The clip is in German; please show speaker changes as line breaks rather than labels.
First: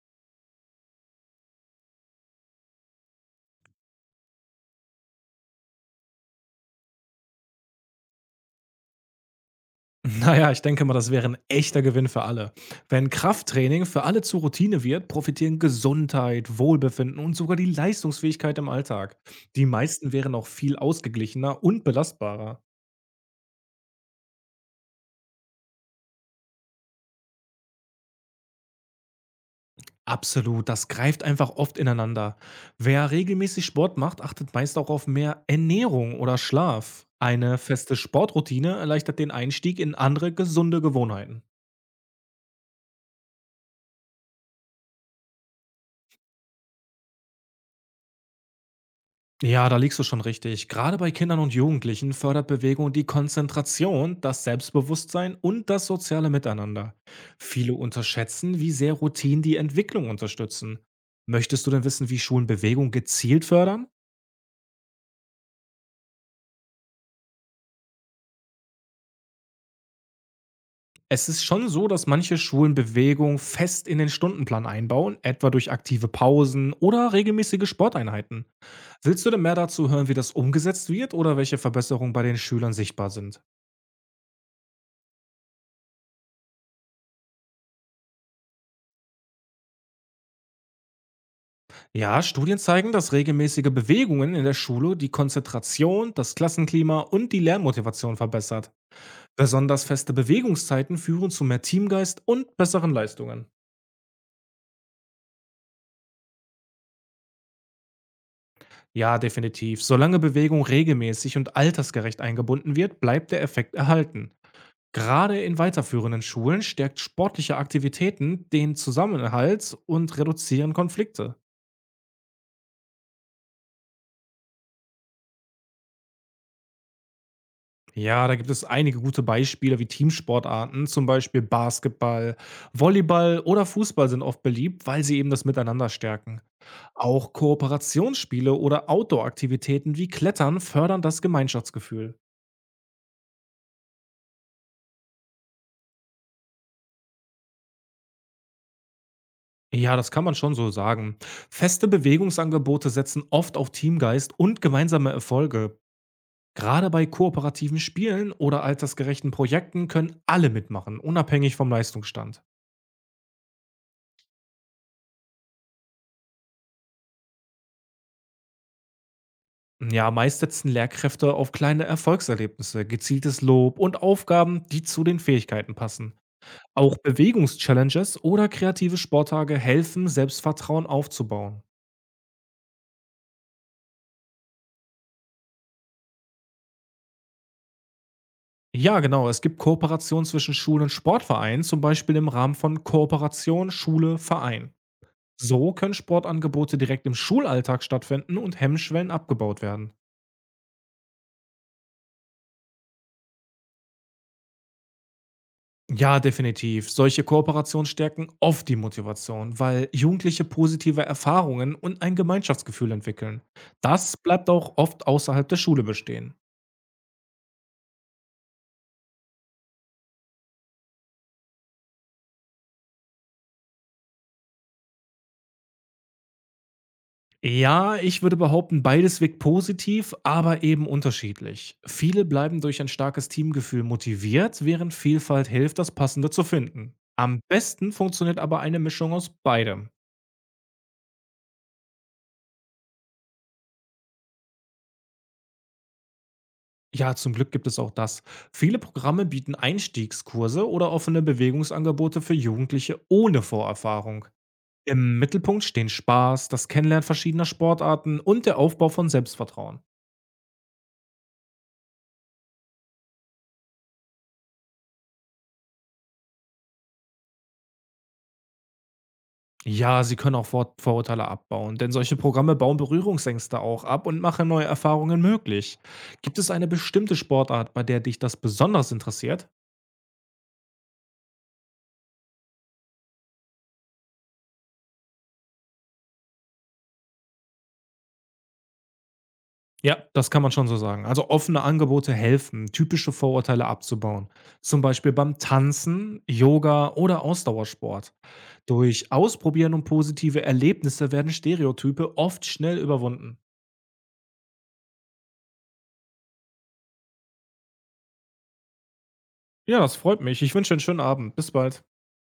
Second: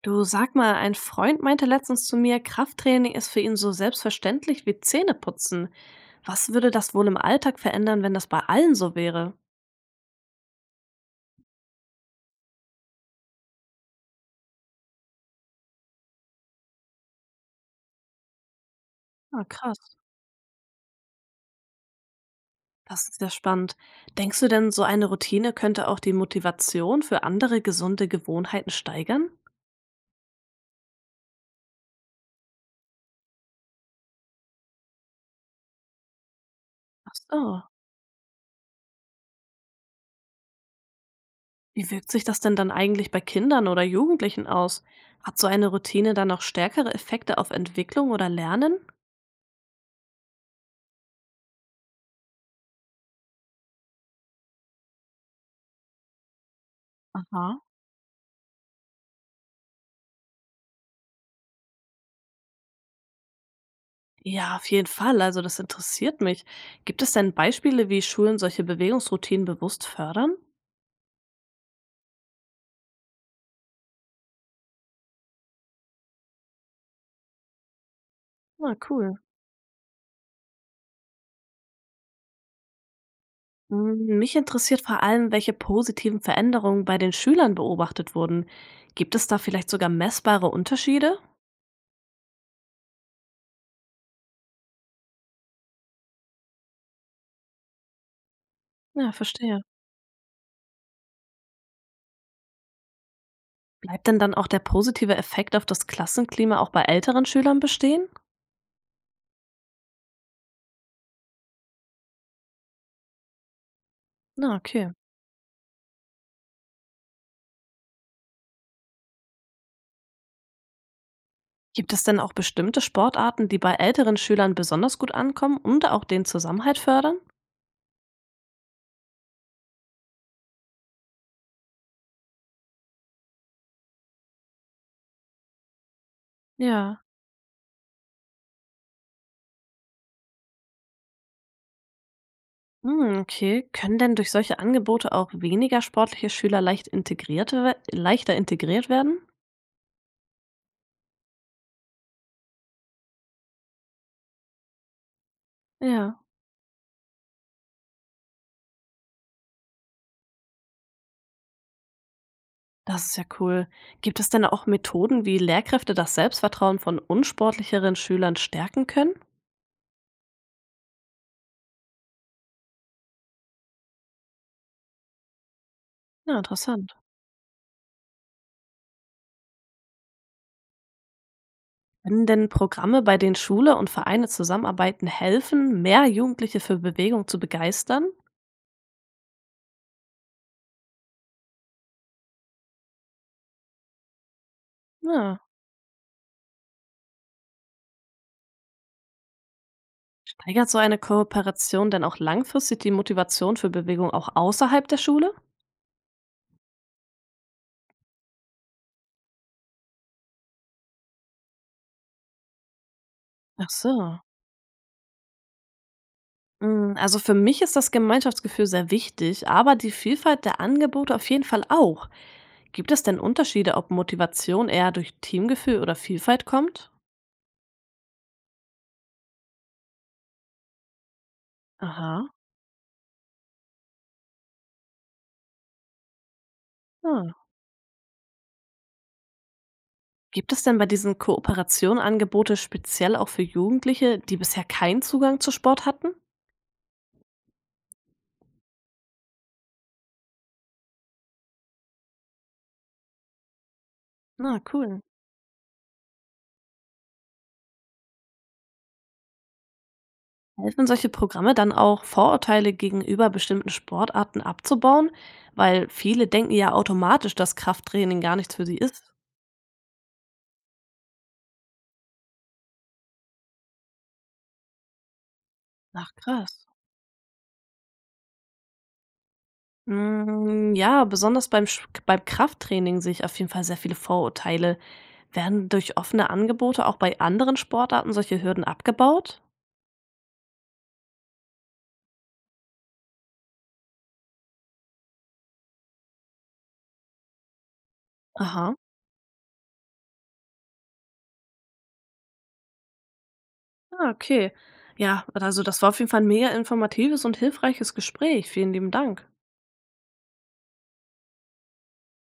Du, sag mal, ein Freund meinte letztens zu mir, Krafttraining ist für ihn so selbstverständlich wie Zähneputzen. Was würde das wohl im Alltag verändern, wenn das bei allen so wäre?
Naja, ich denke mal, das wäre ein echter Gewinn für alle. Wenn Krafttraining für alle zur Routine wird, profitieren Gesundheit, Wohlbefinden und sogar die Leistungsfähigkeit im Alltag.
Ah,
Die
krass.
meisten wären auch viel ausgeglichener und belastbarer.
Das ist ja spannend. Denkst du denn, so eine Routine könnte auch die Motivation für andere gesunde Gewohnheiten steigern?
Absolut, das greift einfach oft ineinander. Wer regelmäßig Sport macht, achtet meist auch auf mehr Ernährung oder Schlaf.
Ach
Eine
so.
feste Sportroutine erleichtert den Einstieg in andere gesunde Gewohnheiten.
Wie wirkt sich das denn dann eigentlich bei Kindern oder Jugendlichen aus? Hat so eine Routine dann auch stärkere Effekte auf Entwicklung oder Lernen?
Ja, da liegst du schon richtig. Gerade bei Kindern und Jugendlichen fördert Bewegung die Konzentration, das Selbstbewusstsein und das soziale Miteinander.
Aha.
Viele unterschätzen, wie sehr Routinen die Entwicklung unterstützen. Möchtest du denn wissen, wie Schulen Bewegung gezielt fördern?
Ja, auf jeden Fall. Also das interessiert mich. Gibt es denn Beispiele, wie Schulen solche Bewegungsroutinen bewusst fördern?
Es ist schon so, dass manche Schulen Bewegung fest in den Stundenplan einbauen, etwa durch aktive Pausen oder regelmäßige Sporteinheiten.
Na, cool.
Willst du denn mehr dazu hören, wie das umgesetzt wird oder welche Verbesserungen bei den Schülern sichtbar sind?
Mich interessiert vor allem, welche positiven Veränderungen bei den Schülern beobachtet wurden. Gibt es da vielleicht sogar messbare Unterschiede?
Ja, Studien zeigen, dass regelmäßige Bewegungen in der Schule die Konzentration, das Klassenklima und die Lernmotivation verbessert.
Ja, verstehe.
Besonders feste Bewegungszeiten führen zu mehr Teamgeist und besseren Leistungen.
Bleibt denn dann auch der positive Effekt auf das Klassenklima auch bei älteren Schülern bestehen?
Ja, definitiv. Solange Bewegung regelmäßig und altersgerecht eingebunden wird, bleibt der Effekt erhalten.
Na, okay.
Gerade in weiterführenden Schulen stärkt sportliche Aktivitäten den Zusammenhalt und reduzieren Konflikte.
Gibt es denn auch bestimmte Sportarten, die bei älteren Schülern besonders gut ankommen und auch den Zusammenhalt fördern?
Ja, da gibt es einige gute Beispiele wie Teamsportarten, zum Beispiel Basketball, Volleyball oder Fußball sind oft beliebt, weil sie eben das Miteinander stärken.
Ja.
Auch Kooperationsspiele oder Outdoor-Aktivitäten wie Klettern fördern das Gemeinschaftsgefühl.
Hm, okay. Können denn durch solche Angebote auch weniger sportliche Schüler leicht integriert we leichter integriert werden?
Ja, das kann man schon so sagen. Feste Bewegungsangebote setzen oft auf Teamgeist und gemeinsame Erfolge.
Ja.
Gerade bei kooperativen Spielen oder altersgerechten Projekten können alle mitmachen, unabhängig vom Leistungsstand.
Das ist ja cool. Gibt es denn auch Methoden, wie Lehrkräfte das Selbstvertrauen von unsportlicheren Schülern stärken können?
Ja, meist setzen Lehrkräfte auf kleine Erfolgserlebnisse, gezieltes Lob und Aufgaben, die zu den Fähigkeiten passen.
Ja, interessant.
Auch Bewegungschallenges oder kreative Sporttage helfen, Selbstvertrauen aufzubauen.
Können denn Programme, bei denen Schule und Vereine zusammenarbeiten, helfen, mehr Jugendliche für Bewegung zu begeistern?
Ja, genau. Es gibt Kooperationen zwischen Schulen und Sportvereinen, zum Beispiel im Rahmen von Kooperation Schule Verein.
Ja.
So können Sportangebote direkt im Schulalltag stattfinden und Hemmschwellen abgebaut werden.
Steigert so eine Kooperation denn auch langfristig die Motivation für Bewegung auch außerhalb der Schule?
Ja, definitiv. Solche Kooperationen stärken oft die Motivation, weil Jugendliche positive Erfahrungen und ein Gemeinschaftsgefühl entwickeln.
Ach
Das
so.
bleibt auch oft außerhalb der Schule bestehen.
Also für mich ist das Gemeinschaftsgefühl sehr wichtig, aber die Vielfalt der Angebote auf jeden Fall auch. Gibt es denn Unterschiede, ob Motivation eher durch Teamgefühl oder Vielfalt kommt?
Ja, ich würde behaupten, beides wirkt positiv, aber eben unterschiedlich. Viele
Aha.
bleiben durch ein starkes Teamgefühl motiviert, während Vielfalt hilft, das Passende zu finden.
Ah.
Am besten funktioniert aber eine Mischung aus beidem.
Gibt es denn bei diesen Kooperationen Angebote speziell auch für Jugendliche, die bisher keinen Zugang zu Sport hatten?
Ja, zum Glück gibt es auch das. Viele Programme bieten Einstiegskurse oder offene Bewegungsangebote für Jugendliche ohne Vorerfahrung.
Na, cool.
Im Mittelpunkt stehen Spaß, das Kennenlernen verschiedener Sportarten und der Aufbau von Selbstvertrauen.
Helfen solche Programme dann auch, Vorurteile gegenüber bestimmten Sportarten abzubauen? Weil viele denken ja automatisch, dass Krafttraining gar nichts für sie ist.
Ja, sie können auch Vorurteile abbauen, denn solche Programme bauen Berührungsängste auch ab und machen neue Erfahrungen möglich.
Ach,
Gibt es
krass.
eine bestimmte Sportart, bei der dich das besonders interessiert?
Hm, ja, besonders beim Sch beim Krafttraining sehe ich auf jeden Fall sehr viele Vorurteile. Werden durch offene Angebote auch bei anderen Sportarten solche Hürden abgebaut?
Ja, das kann man schon so sagen. Also offene Angebote helfen, typische Vorurteile abzubauen. Zum Beispiel beim Tanzen, Yoga oder Ausdauersport.
Aha.
Durch Ausprobieren und positive Erlebnisse werden Stereotype oft schnell überwunden.
Ah, okay. Ja, also das war auf jeden Fall ein mega informatives und hilfreiches Gespräch. Vielen lieben Dank.
Ja, das freut mich. Ich wünsche einen schönen Abend. Bis bald.